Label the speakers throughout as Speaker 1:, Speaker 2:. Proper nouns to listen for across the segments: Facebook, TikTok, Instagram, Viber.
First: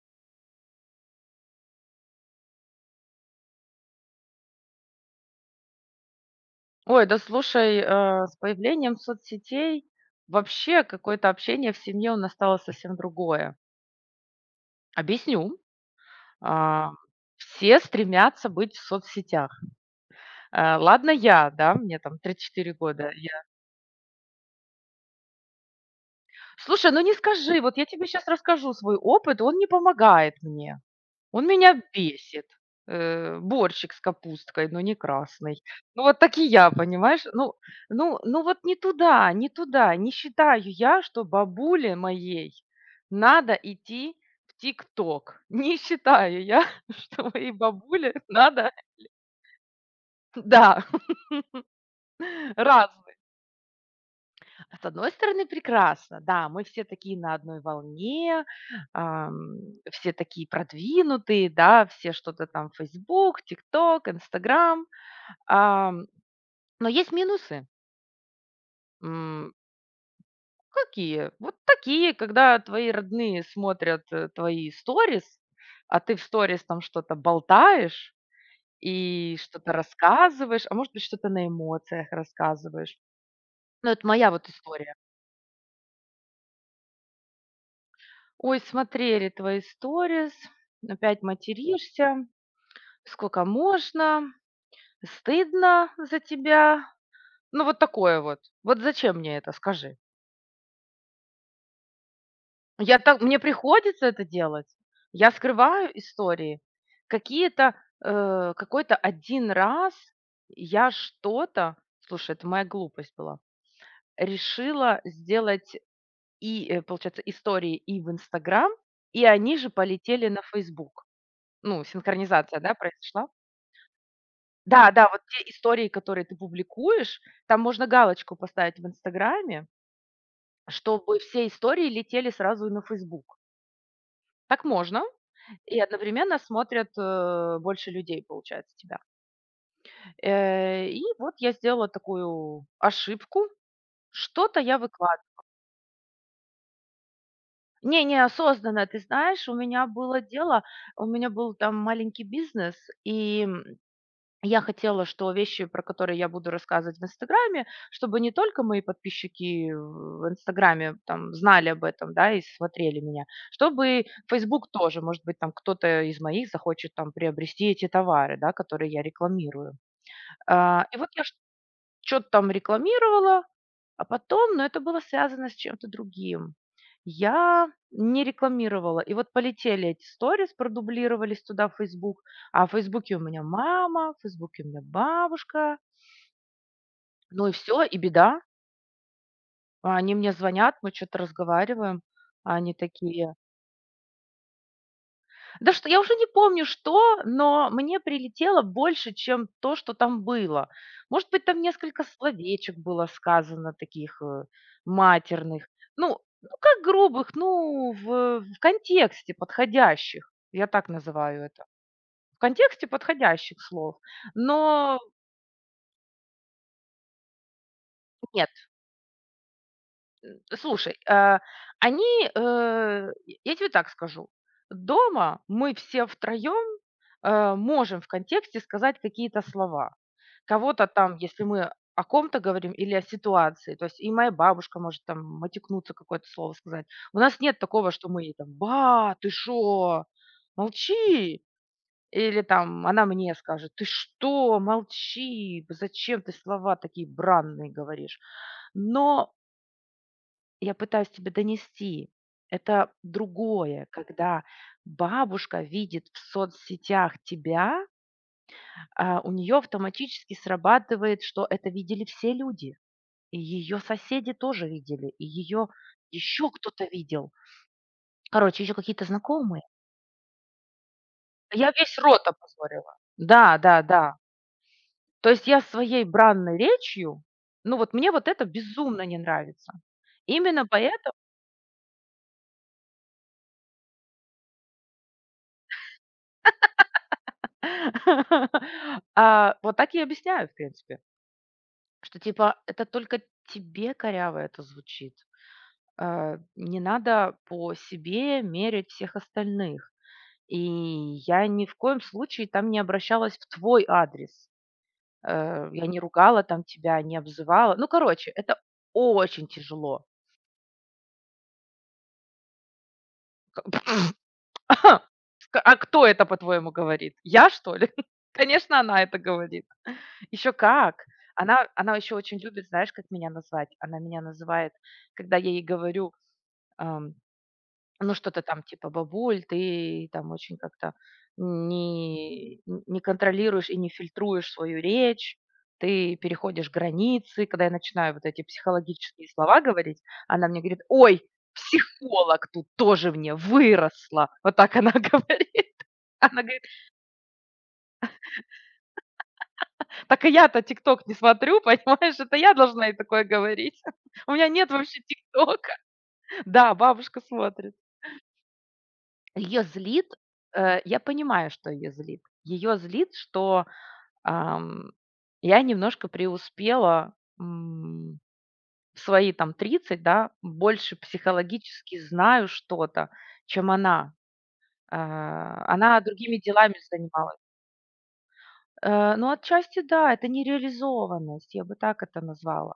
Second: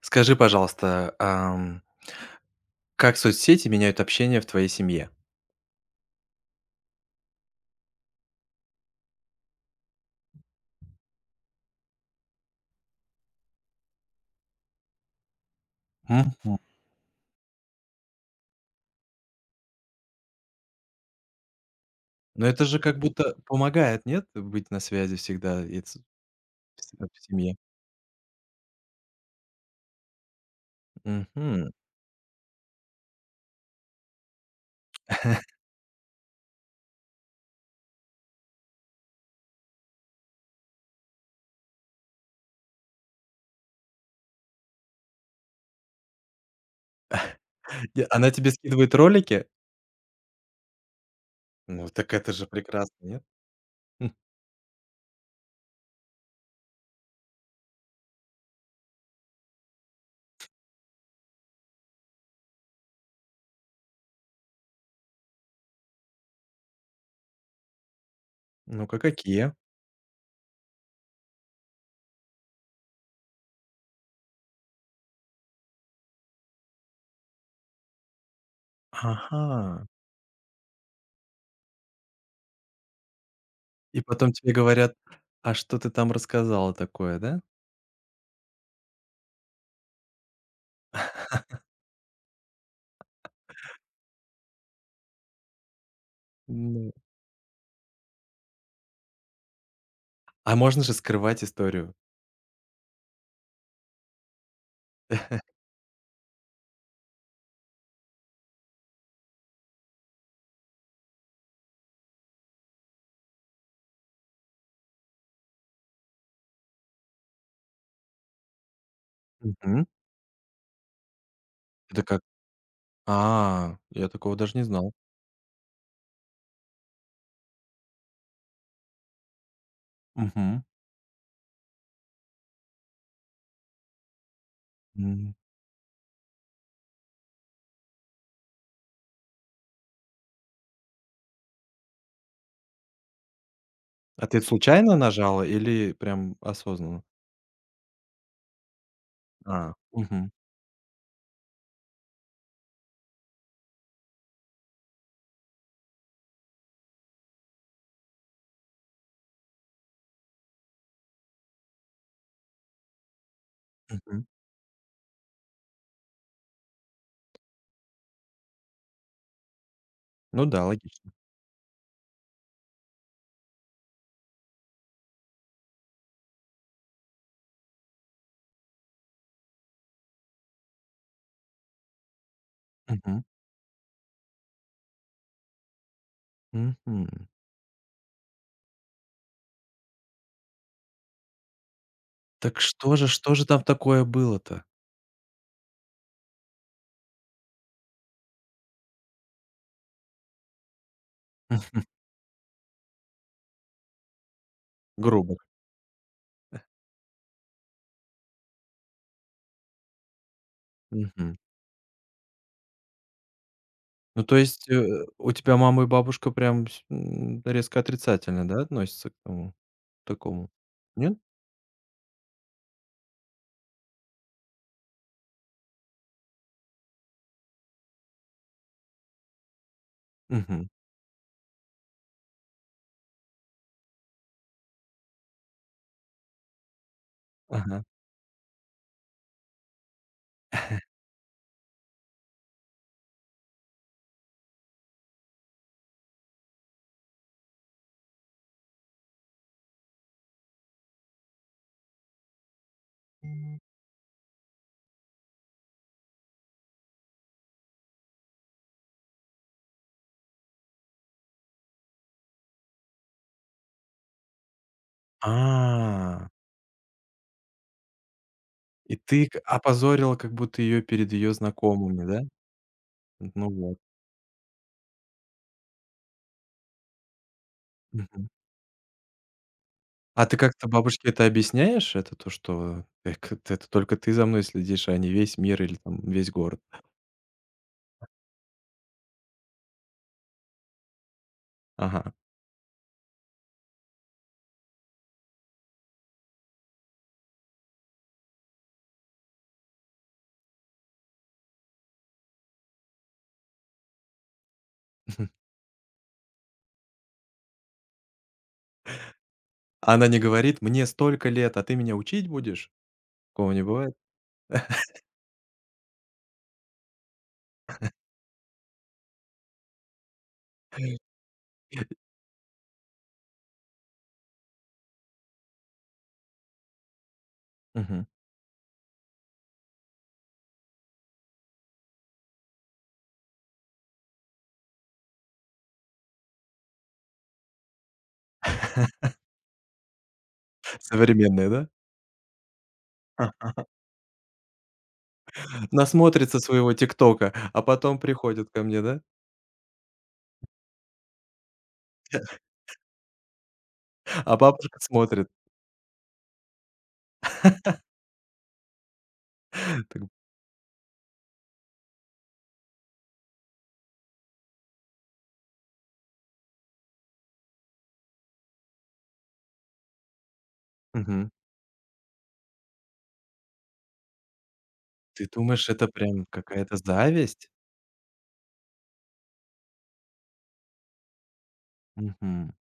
Speaker 1: Скажи, пожалуйста, как соцсети меняют общение в твоей семье?
Speaker 2: Ой, да слушай, с появлением соцсетей вообще какое-то общение в семье у нас стало совсем другое. Объясню.
Speaker 1: Мгм.
Speaker 2: А, Все стремятся быть в соцсетях. Ладно я, да, мне там
Speaker 1: Ну, это
Speaker 2: три-четыре
Speaker 1: же как
Speaker 2: года.
Speaker 1: будто помогает, нет? Быть на связи всегда и с
Speaker 2: Слушай, ну
Speaker 1: всегда
Speaker 2: не
Speaker 1: в семье.
Speaker 2: скажи, вот я тебе сейчас расскажу свой опыт, он не помогает мне. Он
Speaker 1: Мгм.
Speaker 2: меня бесит. Борщик с капусткой, но не красный. Ну, вот так и я, понимаешь? Ну, ну вот не туда, не туда. Не считаю я, что бабуле моей надо идти в ТикТок. Не считаю я, что моей
Speaker 1: И
Speaker 2: бабуле
Speaker 1: она тебе
Speaker 2: надо,
Speaker 1: скидывает ролики?
Speaker 2: да,
Speaker 1: Ну, так это же
Speaker 2: раз.
Speaker 1: прекрасно, нет? М.
Speaker 2: С одной стороны, прекрасно, да, мы все такие на одной волне, ам, все такие продвинутые, да, все что-то там, Facebook, TikTok, Instagram. Ам, но есть минусы.
Speaker 1: Ну-ка,
Speaker 2: М,
Speaker 1: какие?
Speaker 2: Какие? Вот такие, когда твои родные смотрят, твои сторис, а ты в сторис там что-то болтаешь и что-то
Speaker 1: Ага.
Speaker 2: рассказываешь, а может быть, что-то на эмоциях рассказываешь. Ну,
Speaker 1: И
Speaker 2: это моя
Speaker 1: потом
Speaker 2: вот
Speaker 1: тебе говорят:
Speaker 2: история.
Speaker 1: "А что ты там рассказала такое, да?"
Speaker 2: Ой, смотрели твои сторис, опять материшься, сколько можно, стыдно за тебя.
Speaker 1: Ну.
Speaker 2: Ну, вот такое вот. Вот зачем мне это, скажи?
Speaker 1: А можно же скрывать историю.
Speaker 2: Я так мне приходится это делать. Я скрываю истории. Какие-то, Какой-то один раз я что-то, слушай, это моя глупость была, решила сделать и, получается, истории и в "Инстаграм", и они же
Speaker 1: Мгм.
Speaker 2: полетели на "Фейсбук". Ну,
Speaker 1: Это как?
Speaker 2: синхронизация, да, произошла.
Speaker 1: А, я такого даже не
Speaker 2: Да,
Speaker 1: знал.
Speaker 2: да, вот те истории, которые ты публикуешь, там можно галочку поставить в "Инстаграме",
Speaker 1: Мгм.
Speaker 2: чтобы все истории летели сразу и на "Фейсбук". Так можно. И одновременно смотрят, больше людей, получается, тебя. И вот я сделала такую ошибку.
Speaker 1: А ты
Speaker 2: Что-то я
Speaker 1: случайно
Speaker 2: выкла
Speaker 1: нажала или прям осознанно?
Speaker 2: Не, неосознанно, ты знаешь, у
Speaker 1: А,
Speaker 2: меня было
Speaker 1: мгм,
Speaker 2: дело, у меня был там маленький бизнес, и, я хотела, что вещи, про которые я буду рассказывать в "Инстаграме", чтобы не только мои подписчики в "Инстаграме" там знали об этом, да, и смотрели меня, чтобы
Speaker 1: мгм.
Speaker 2: Facebook тоже, может быть, там кто-то из моих захочет там приобрести эти товары, да, которые я рекламирую.
Speaker 1: Ну да,
Speaker 2: И вот
Speaker 1: логично.
Speaker 2: я что-то там рекламировала, а потом, но это было связано с чем-то другим. Я не рекламировала. И вот полетели эти сторис, продублировались туда в Facebook. А в Фейсбуке у меня мама, в Фейсбуке у меня бабушка.
Speaker 1: Мгм, мгм.
Speaker 2: Ну и все, и беда. Они мне звонят, мы что-то разговариваем. а
Speaker 1: Так
Speaker 2: Они
Speaker 1: что же
Speaker 2: такие,
Speaker 1: что же там такое было-то?
Speaker 2: Да что, я уже не помню что, но мне прилетело больше, чем то, что там было. Может быть, там несколько словечек было сказано таких
Speaker 1: Грубо.
Speaker 2: матерных. Ну, ну как грубых, ну, в контексте подходящих. Я так
Speaker 1: Мгм.
Speaker 2: называю это. В контексте подходящих слов.
Speaker 1: Ну, то есть,
Speaker 2: Но
Speaker 1: у тебя мама и бабушка прям с резко отрицательно,
Speaker 2: нет,
Speaker 1: да, относятся к тому такому?
Speaker 2: слушай,
Speaker 1: Нет?
Speaker 2: они, я тебе так скажу, дома мы все втроем можем в контексте сказать какие-то слова.
Speaker 1: Мгм.
Speaker 2: Кого-то там, если мы о ком-то говорим или о ситуации, то есть и моя бабушка может там матюкнуться, какое-то слово сказать. У нас нет
Speaker 1: Ага.
Speaker 2: такого, что мы ей там «Ба, ты шо? Молчи!» Или там она мне скажет: «Ты что? Молчи! Зачем ты слова такие бранные говоришь?» Но я пытаюсь тебе донести. Это другое, когда бабушка видит в соцсетях тебя, а у нее автоматически срабатывает, что это видели все люди. И ее соседи тоже видели, и ее
Speaker 1: А,
Speaker 2: еще кто-то видел. Короче, еще
Speaker 1: и
Speaker 2: какие-то
Speaker 1: ты к
Speaker 2: знакомые.
Speaker 1: опозорила как будто ее перед ее
Speaker 2: Я весь
Speaker 1: знакомыми, да?
Speaker 2: рот опозорила.
Speaker 1: Ну
Speaker 2: Да,
Speaker 1: вот.
Speaker 2: да, да. То есть я своей бранной речью, ну вот мне вот это безумно не нравится.
Speaker 1: А ты
Speaker 2: Именно
Speaker 1: как-то бабушке
Speaker 2: поэтому
Speaker 1: это объясняешь? Это то, что эк это только ты за мной следишь, а не весь мир или там весь город.
Speaker 2: вот так и объясняю, в принципе.
Speaker 1: Ага.
Speaker 2: Что типа это только тебе коряво это звучит. Не надо по себе мерить всех остальных. И я ни в коем случае там не обращалась в твой адрес. Я не ругала там тебя, не обзывала. Ну, короче, это очень
Speaker 1: А
Speaker 2: тяжело.
Speaker 1: она не говорит: "Мне столько лет, а ты меня учить будешь?" Такого не бывает?
Speaker 2: А кто это, по-твоему, говорит? Я, что ли? Конечно, она это говорит. Еще как. Она еще очень любит, знаешь, как меня назвать? Она меня называет, когда я ей говорю,
Speaker 1: Мгм.
Speaker 2: ну, что-то там типа: "Бабуль, ты там очень как-то не не контролируешь и не фильтруешь свою речь, ты переходишь границы". Когда я начинаю вот эти психологические слова говорить, она мне говорит: "Ой,
Speaker 1: Современная, да?
Speaker 2: психолог тут тоже мне
Speaker 1: А.
Speaker 2: выросла". Вот так она говорит.
Speaker 1: Насмотрится
Speaker 2: Она говорит:
Speaker 1: своего "Тиктока", а потом приходит ко мне, да?
Speaker 2: "Так и я-то "Тикток" не смотрю, понимаешь, это я должна и такое говорить. У
Speaker 1: А
Speaker 2: меня нет
Speaker 1: бабушка
Speaker 2: вообще
Speaker 1: смотрит.
Speaker 2: "Тиктока". Да, бабушка смотрит. Ее
Speaker 1: Так
Speaker 2: злит, я понимаю, что ее злит. Ее злит, что, ам, я немножко преуспела, м, в свои там 30, да, больше
Speaker 1: Мгм.
Speaker 2: психологически знаю что-то, чем она.
Speaker 1: Ты думаешь, это
Speaker 2: Она
Speaker 1: прям
Speaker 2: другими делами
Speaker 1: какая-то
Speaker 2: занималась.
Speaker 1: зависть?
Speaker 2: Ну, отчасти да, это нереализованность, я бы так это
Speaker 1: Мгм.
Speaker 2: назвала.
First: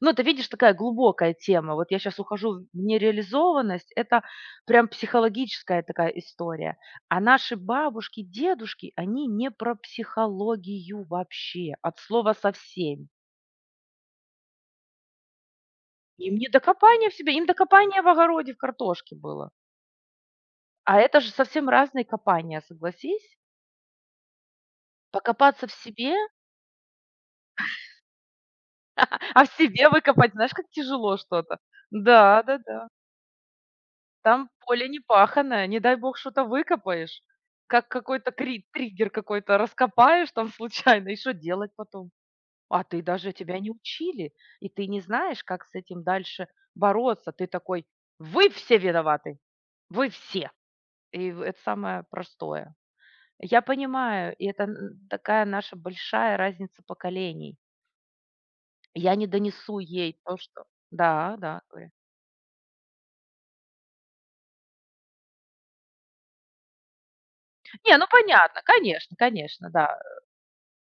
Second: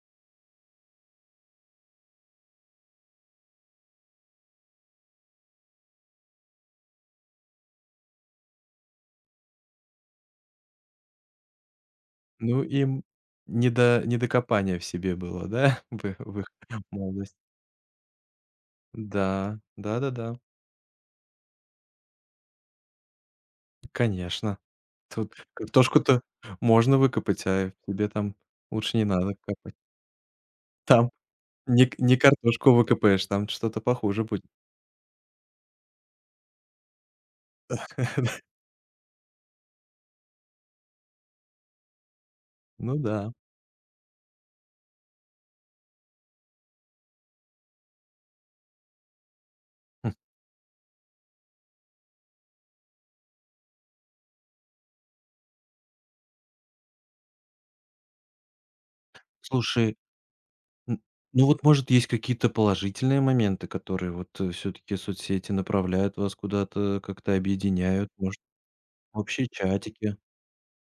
Speaker 2: Ну, это видишь, такая глубокая тема. Вот я сейчас ухожу в нереализованность. Это прям психологическая такая история. А наши бабушки, дедушки, они не про психологию вообще, от слова
Speaker 1: Ну, им
Speaker 2: совсем.
Speaker 1: не до копания в себе было, да,
Speaker 2: Им
Speaker 1: в
Speaker 2: не
Speaker 1: их
Speaker 2: до копания в себе,
Speaker 1: молодости.
Speaker 2: им до копания в огороде, в картошке было.
Speaker 1: Да,
Speaker 2: А это же совсем разные копания, согласись.
Speaker 1: конечно. Тут
Speaker 2: Покопаться в себе,
Speaker 1: картошку-то можно выкопать, а тебе там лучше не надо
Speaker 2: а в
Speaker 1: копать.
Speaker 2: себе выкопать, знаешь, как
Speaker 1: Там
Speaker 2: тяжело что-то.
Speaker 1: не картошку
Speaker 2: Да-да-да.
Speaker 1: выкопаешь, там что-то похуже будет.
Speaker 2: Там поле не паханое, не дай бог что-то выкопаешь, как какой-то кри триггер какой-то раскопаешь там случайно, и что делать потом? А
Speaker 1: Ну
Speaker 2: ты даже
Speaker 1: да.
Speaker 2: тебя не учили, и ты не знаешь, как с этим дальше бороться. Ты такой: "Вы все виноваты, вы
Speaker 1: М,
Speaker 2: все". И в это самое простое. Я понимаю, и это н такая наша большая разница поколений. Я не донесу
Speaker 1: слушай,
Speaker 2: ей то, что
Speaker 1: н
Speaker 2: да,
Speaker 1: ну
Speaker 2: да,
Speaker 1: вот,
Speaker 2: говорю.
Speaker 1: может, есть какие-то положительные моменты, которые вот, все таки соцсети направляют вас куда-то, как-то
Speaker 2: Не, ну
Speaker 1: объединяют, может,
Speaker 2: понятно, конечно,
Speaker 1: общие
Speaker 2: конечно, да.
Speaker 1: чатики?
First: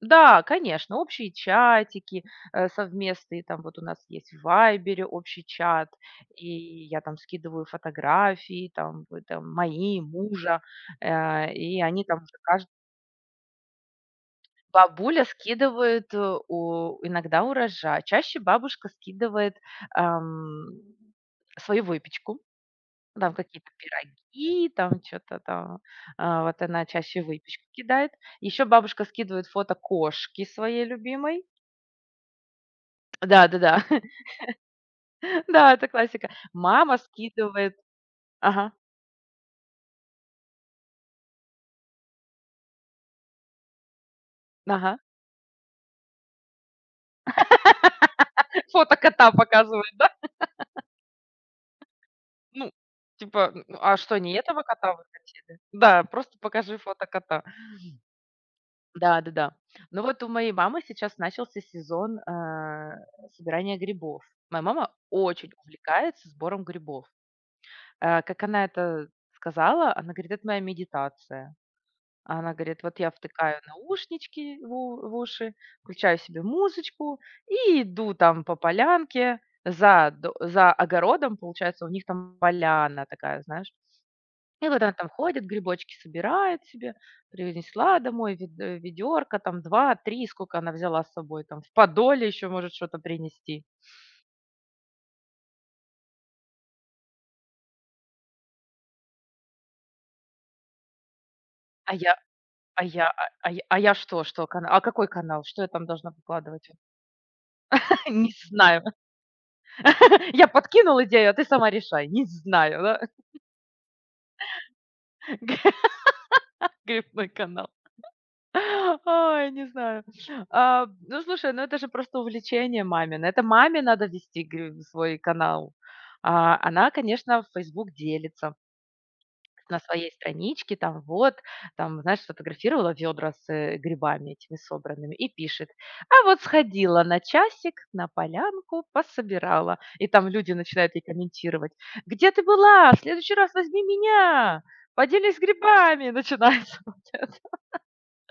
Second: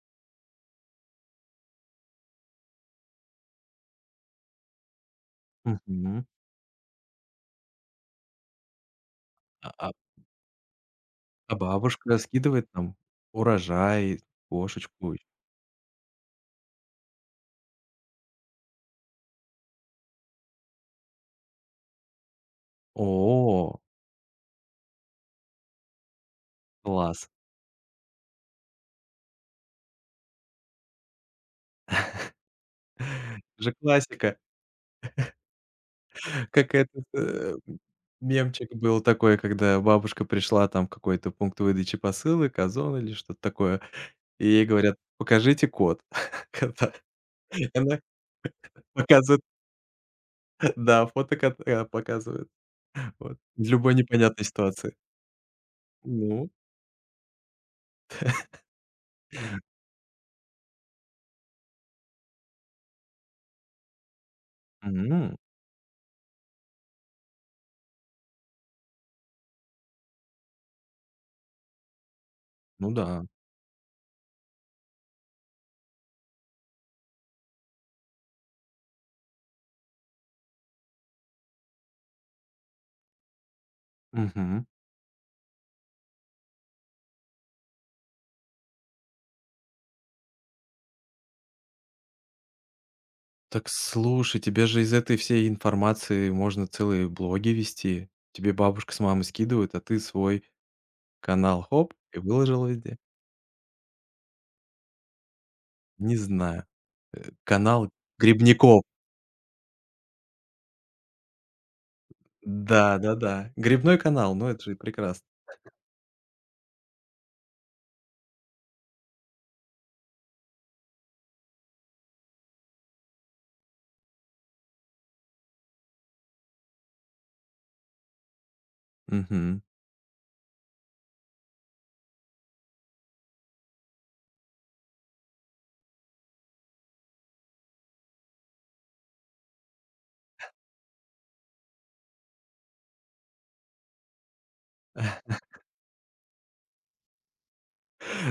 Speaker 2: Да, конечно, общие чатики, совместные, там вот у нас есть в "Вайбере" общий чат,
Speaker 1: Мгм.
Speaker 2: и я там скидываю фотографии, там, там
Speaker 1: А а
Speaker 2: мои, мужа, э,
Speaker 1: а
Speaker 2: и они
Speaker 1: бабушка
Speaker 2: там уже кажд
Speaker 1: скидывает там урожай, кошечку.
Speaker 2: Бабуля скидывает, э, у иногда урожай, чаще бабушка скидывает, ам, свою выпечку, там какие-то
Speaker 1: О,
Speaker 2: пироги, там что то там, вот она чаще
Speaker 1: класс!
Speaker 2: выпечку кидает. Еще бабушка скидывает фото кошки своей любимой. Да-да-да.
Speaker 1: Это же
Speaker 2: Да, да.
Speaker 1: классика.
Speaker 2: Да, это классика.
Speaker 1: Как
Speaker 2: Мама
Speaker 1: этот,
Speaker 2: скидывает. Ага,
Speaker 1: мемчик был такой, когда бабушка пришла там в какой-то пункт выдачи посылок, "Озон" или что-то такое, и ей говорят:
Speaker 2: ага.
Speaker 1: "Покажите код". Кота. И она
Speaker 2: Фото кота
Speaker 1: показывает,
Speaker 2: показывает, да?
Speaker 1: да, фото кота показывает.
Speaker 2: Ну,
Speaker 1: Вот.
Speaker 2: типа,
Speaker 1: В
Speaker 2: н
Speaker 1: любой
Speaker 2: а что, не
Speaker 1: непонятной
Speaker 2: этого кота
Speaker 1: ситуации.
Speaker 2: вы хотели? Да, просто
Speaker 1: Ну,
Speaker 2: покажи фото кота. Да-да-да. Ну, вот у моей мамы сейчас начался сезон, собирания грибов. Моя мама
Speaker 1: м,
Speaker 2: очень увлекается сбором грибов. Как она это сказала, она говорит: "Это моя медитация". А она говорит:
Speaker 1: ну
Speaker 2: "Вот я
Speaker 1: да.
Speaker 2: втыкаю наушнички в уши, включаю себе музычку и иду там по полянке за огородом". Получается, у них там поляна такая, знаешь.
Speaker 1: Мгм.
Speaker 2: И вот она там ходит, грибочки собирает себе, принесла домой ведерко, там два-три, сколько она взяла с собой, там в подоле еще может что-то принести.
Speaker 1: Так слушай, тебе же из этой всей информации можно целые блоги вести. Тебе бабушка с мамой скидывают, а ты свой канал-
Speaker 2: А
Speaker 1: хоп,
Speaker 2: я
Speaker 1: и выложил везде.
Speaker 2: а я а я что что кана а какой канал? Что я там должна
Speaker 1: Не знаю.
Speaker 2: выкладывать?
Speaker 1: Канал
Speaker 2: Не знаю.
Speaker 1: грибников.
Speaker 2: Я подкинула идею, а ты сама решай. Не знаю, да.
Speaker 1: Да-да-да. Грибной канал, ну, это же прекрасно.
Speaker 2: Грибной канал. Ой, не знаю. Ну, слушай, ну это же просто увлечение мамино. Это маме надо вести свой канал. Она, конечно, в Facebook делится
Speaker 1: Мгм.
Speaker 2: на своей страничке, там вот, там, знаешь, сфотографировала ведра с грибами этими собранными и пишет, а вот сходила на часик, на полянку, пособирала. И там люди начинают ей комментировать, где ты была, в следующий раз возьми меня, поделись грибами, начинается.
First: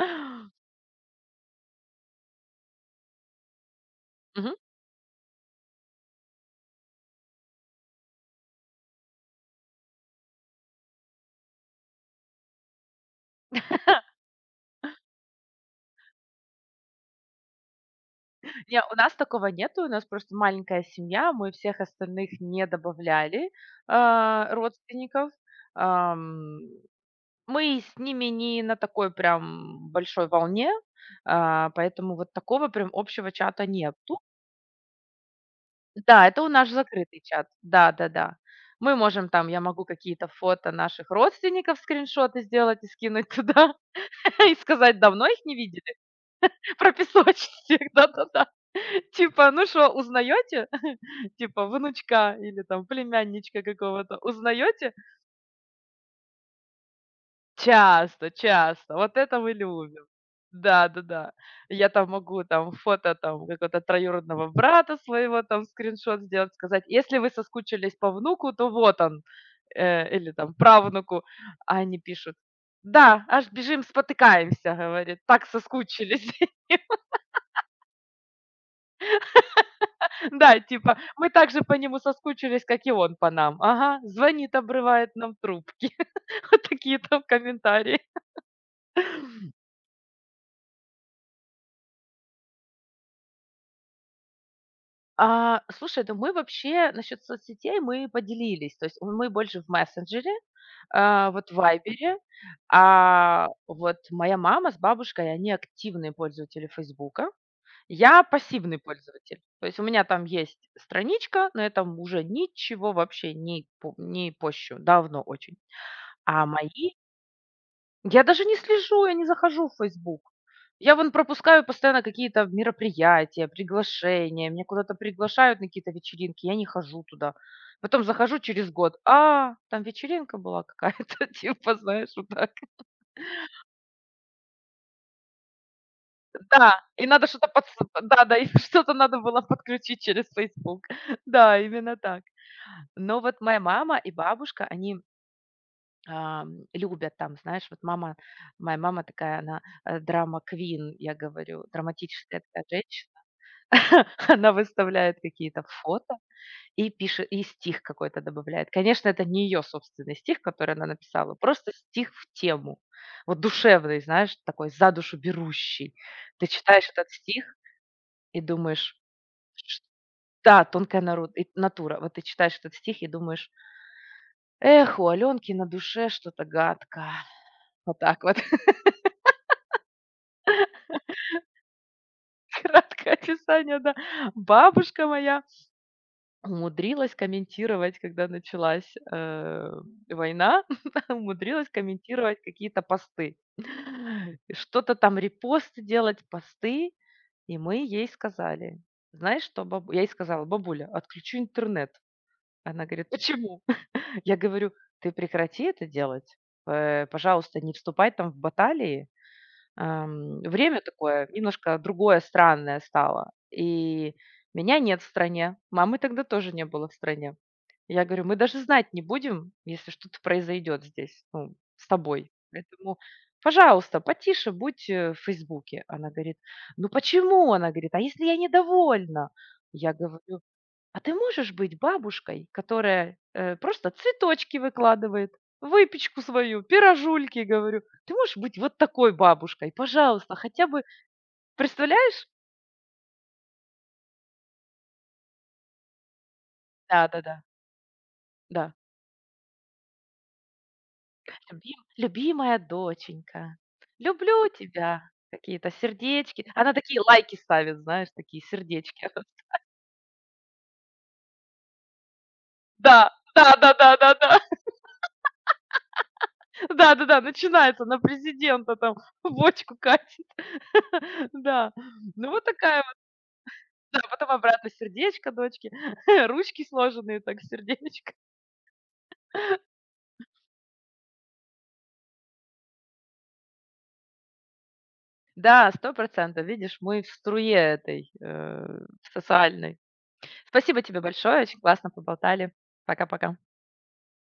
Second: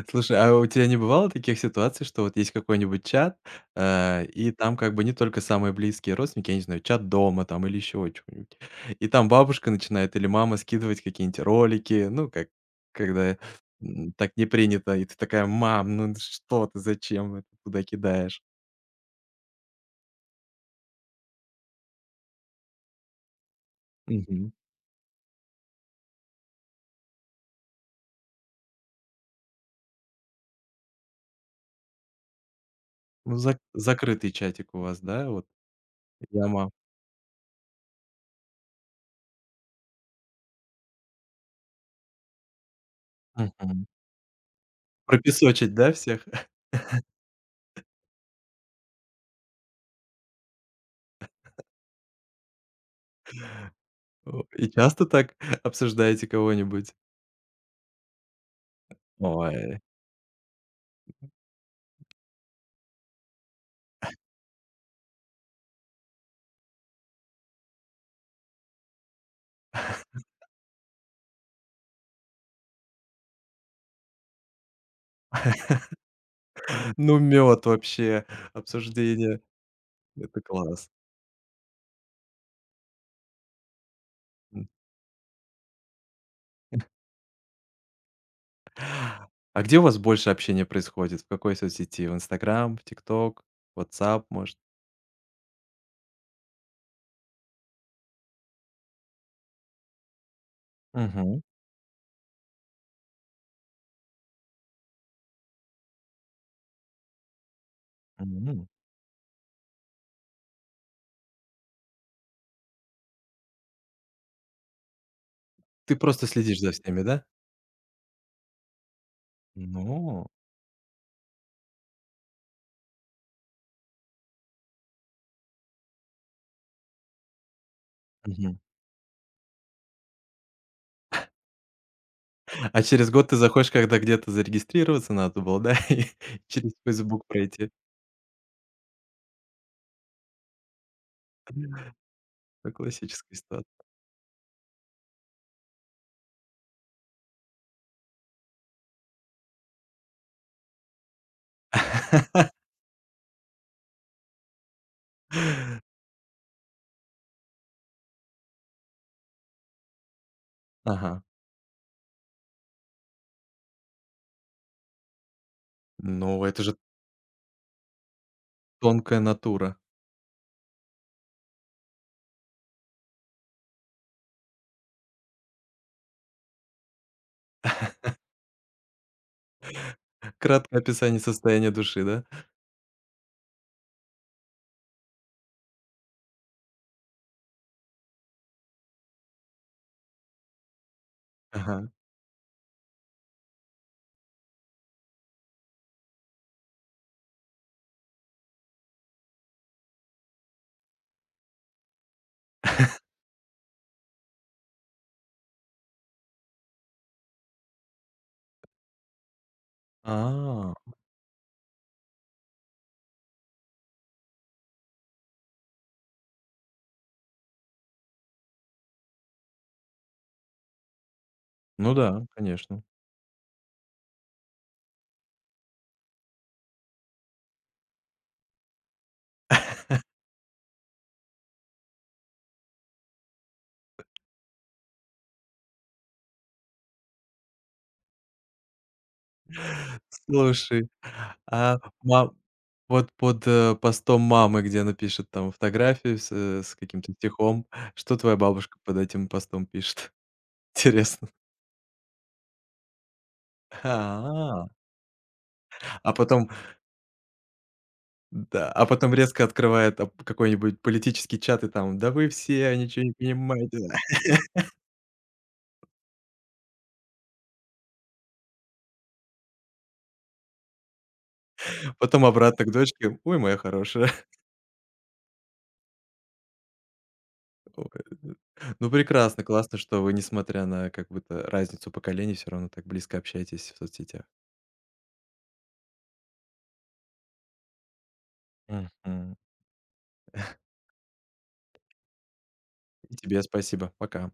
Speaker 1: Слушай, а у тебя не бывало таких ситуаций, что вот есть какой-нибудь чат, и
Speaker 2: Мгм.
Speaker 1: там как бы не только самые близкие родственники, я не знаю, чат дома там или еще чего нибудь и там бабушка начинает или мама скидывать какие-нибудь ролики, ну, как когда, так не принято, и ты такая: "Мам, ну, что ты, зачем это туда кидаешь?"
Speaker 2: Не, у нас такого нету, у нас просто маленькая семья, мы всех остальных не добавляли,
Speaker 1: Мгм.
Speaker 2: родственников. Ам, мы с ними не на такой прям большой волне, поэтому вот такого прям общего
Speaker 1: Ну,
Speaker 2: чата нету.
Speaker 1: закрытый чатик у вас, да, вот?
Speaker 2: Да, это у
Speaker 1: Я
Speaker 2: нас
Speaker 1: мам
Speaker 2: закрытый чат. Да-да-да. Мы можем там, я могу какие-то фото наших родственников, скриншоты сделать и скинуть туда,
Speaker 1: Мгм.
Speaker 2: и сказать: "Давно их не
Speaker 1: Пропесочить, да,
Speaker 2: видели".
Speaker 1: всех?
Speaker 2: Про песочницах, да-да-да. Типа, ну что, узнаете? Типа, внучка или там племянничка какого-то
Speaker 1: О, и
Speaker 2: узнаете?
Speaker 1: часто так обсуждаете кого-нибудь?
Speaker 2: Часто, часто. Вот это мы
Speaker 1: Ой.
Speaker 2: любим. Да-да-да. Я там могу там фото там какого-то троюродного брата своего там скриншот сделать, сказать: "Если вы соскучились по внуку, то вот он". Или там правнуку. А они пишут: "Да, аж бежим, спотыкаемся", говорит, "так соскучились".
Speaker 1: Ну, мед вообще, обсуждение. Это
Speaker 2: Да,
Speaker 1: класс.
Speaker 2: типа, мы также по нему соскучились, как и он по нам. Ага, звонит,
Speaker 1: М.
Speaker 2: обрывает нам трубки. Вот такие там комментарии.
Speaker 1: А где у вас больше общения происходит? В какой соцсети? В "Инстаграм", в "Тикток", "Ватсап", может?
Speaker 2: Слушай, да мы вообще насчет соцсетей мы поделились. То есть мы больше в мессенджере,
Speaker 1: Мгм.
Speaker 2: вот в Вайбере. А вот моя мама с бабушкой, они активные пользователи Фейсбука. Я
Speaker 1: М.
Speaker 2: пассивный пользователь. То есть у меня там есть страничка, но я там уже ничего вообще не, не пощу. Давно очень.
Speaker 1: Ты просто
Speaker 2: А
Speaker 1: следишь за
Speaker 2: мои
Speaker 1: всеми, да?
Speaker 2: Я даже не слежу, я не захожу в Facebook.
Speaker 1: Ну.
Speaker 2: Я вон пропускаю постоянно какие-то мероприятия, приглашения. Меня куда-то приглашают на какие-то вечеринки, я не хожу туда. Потом захожу
Speaker 1: Мгм.
Speaker 2: через год: "А, там вечеринка была какая-то", типа, знаешь, вот так.
Speaker 1: А через год ты заходишь, когда где-то зарегистрироваться надо было, да, и через
Speaker 2: Да, и
Speaker 1: Facebook
Speaker 2: надо что-то подс
Speaker 1: пройти.
Speaker 2: Да-да, и что-то надо было подключить через Facebook. Да, именно так.
Speaker 1: Ну,
Speaker 2: Но
Speaker 1: классическая
Speaker 2: вот моя
Speaker 1: ситуация.
Speaker 2: мама и бабушка, они ам, любят там, знаешь, вот мама, моя мама такая, она драма-квин, я говорю, драматическая такая женщина. Она выставляет какие-то фото и пишет, и стих какой-то добавляет. Конечно, это не ее собственный стих, который она
Speaker 1: Ага.
Speaker 2: написала, просто стих в тему. Вот душевный, знаешь, такой за душу берущий.
Speaker 1: Ну,
Speaker 2: Ты
Speaker 1: это же
Speaker 2: читаешь этот стих и думаешь,
Speaker 1: тонкая натура.
Speaker 2: «Ш- да, тонкая натура. Вот ты читаешь этот стих и думаешь, эх, у Аленки на душе что-то гадко. Вот так вот.
Speaker 1: Краткое описание состояния души, да?
Speaker 2: Краткое описание, да. Бабушка моя умудрилась комментировать, когда началась, война, умудрилась
Speaker 1: Ага.
Speaker 2: комментировать какие-то посты. Что-то там репосты делать, посты. И мы ей сказали: "Знаешь что, бабу" Я ей сказала: "Бабуля, отключу интернет". Она говорит: "Почему?" Я говорю: "Ты прекрати это делать. Пожалуйста, не вступай там в баталии".
Speaker 1: А,
Speaker 2: Время такое немножко другое, странное стало. И меня нет в стране, мамы тогда тоже не было в стране. Я говорю: "Мы даже знать не будем, если что-то произойдет здесь, ну, с
Speaker 1: ну да,
Speaker 2: тобой.
Speaker 1: конечно.
Speaker 2: Поэтому, пожалуйста, потише будь, в "Фейсбуке". Она говорит: "Ну почему?" Она говорит: "А если я недовольна?" Я говорю, а ты можешь быть бабушкой, которая, просто цветочки выкладывает, выпечку свою, пирожульки, говорю. Ты можешь быть вот такой бабушкой, пожалуйста, хотя бы,
Speaker 1: Слушай, а
Speaker 2: представляешь?
Speaker 1: ма вот под, постом мамы, где она пишет там фотографию с, с каким-то
Speaker 2: Да-да-да, да.
Speaker 1: стихом, что твоя
Speaker 2: Да, да.
Speaker 1: бабушка под этим постом пишет? Интересно.
Speaker 2: Любим любимая доченька, люблю
Speaker 1: А,
Speaker 2: тебя. Какие-то
Speaker 1: а
Speaker 2: сердечки.
Speaker 1: потом,
Speaker 2: Она такие лайки ставит, знаешь, такие
Speaker 1: да, а
Speaker 2: сердечки.
Speaker 1: потом резко открывает ап какой-нибудь политический чат и там: "Да вы все ничего
Speaker 2: Да,
Speaker 1: не понимаете".
Speaker 2: да-да-да-да-да. Да-да-да, начинается, на президента там бочку катит. Да.
Speaker 1: Потом
Speaker 2: Ну, вот
Speaker 1: обратно к
Speaker 2: такая.
Speaker 1: дочке: "Ой, моя
Speaker 2: Да,
Speaker 1: хорошая".
Speaker 2: потом обратно сердечко дочки, ручки сложенные так в
Speaker 1: Ой,
Speaker 2: сердечко.
Speaker 1: э, ну, прекрасно, классно, что вы, несмотря на как будто разницу поколений, все равно так близко общаетесь в соцсетях.
Speaker 2: Да, 100%. Видишь, мы в струе этой,
Speaker 1: Мгм.
Speaker 2: социальной. Спасибо тебе большое, очень классно поболтали.
Speaker 1: И
Speaker 2: Пока-пока.
Speaker 1: тебе спасибо. Пока.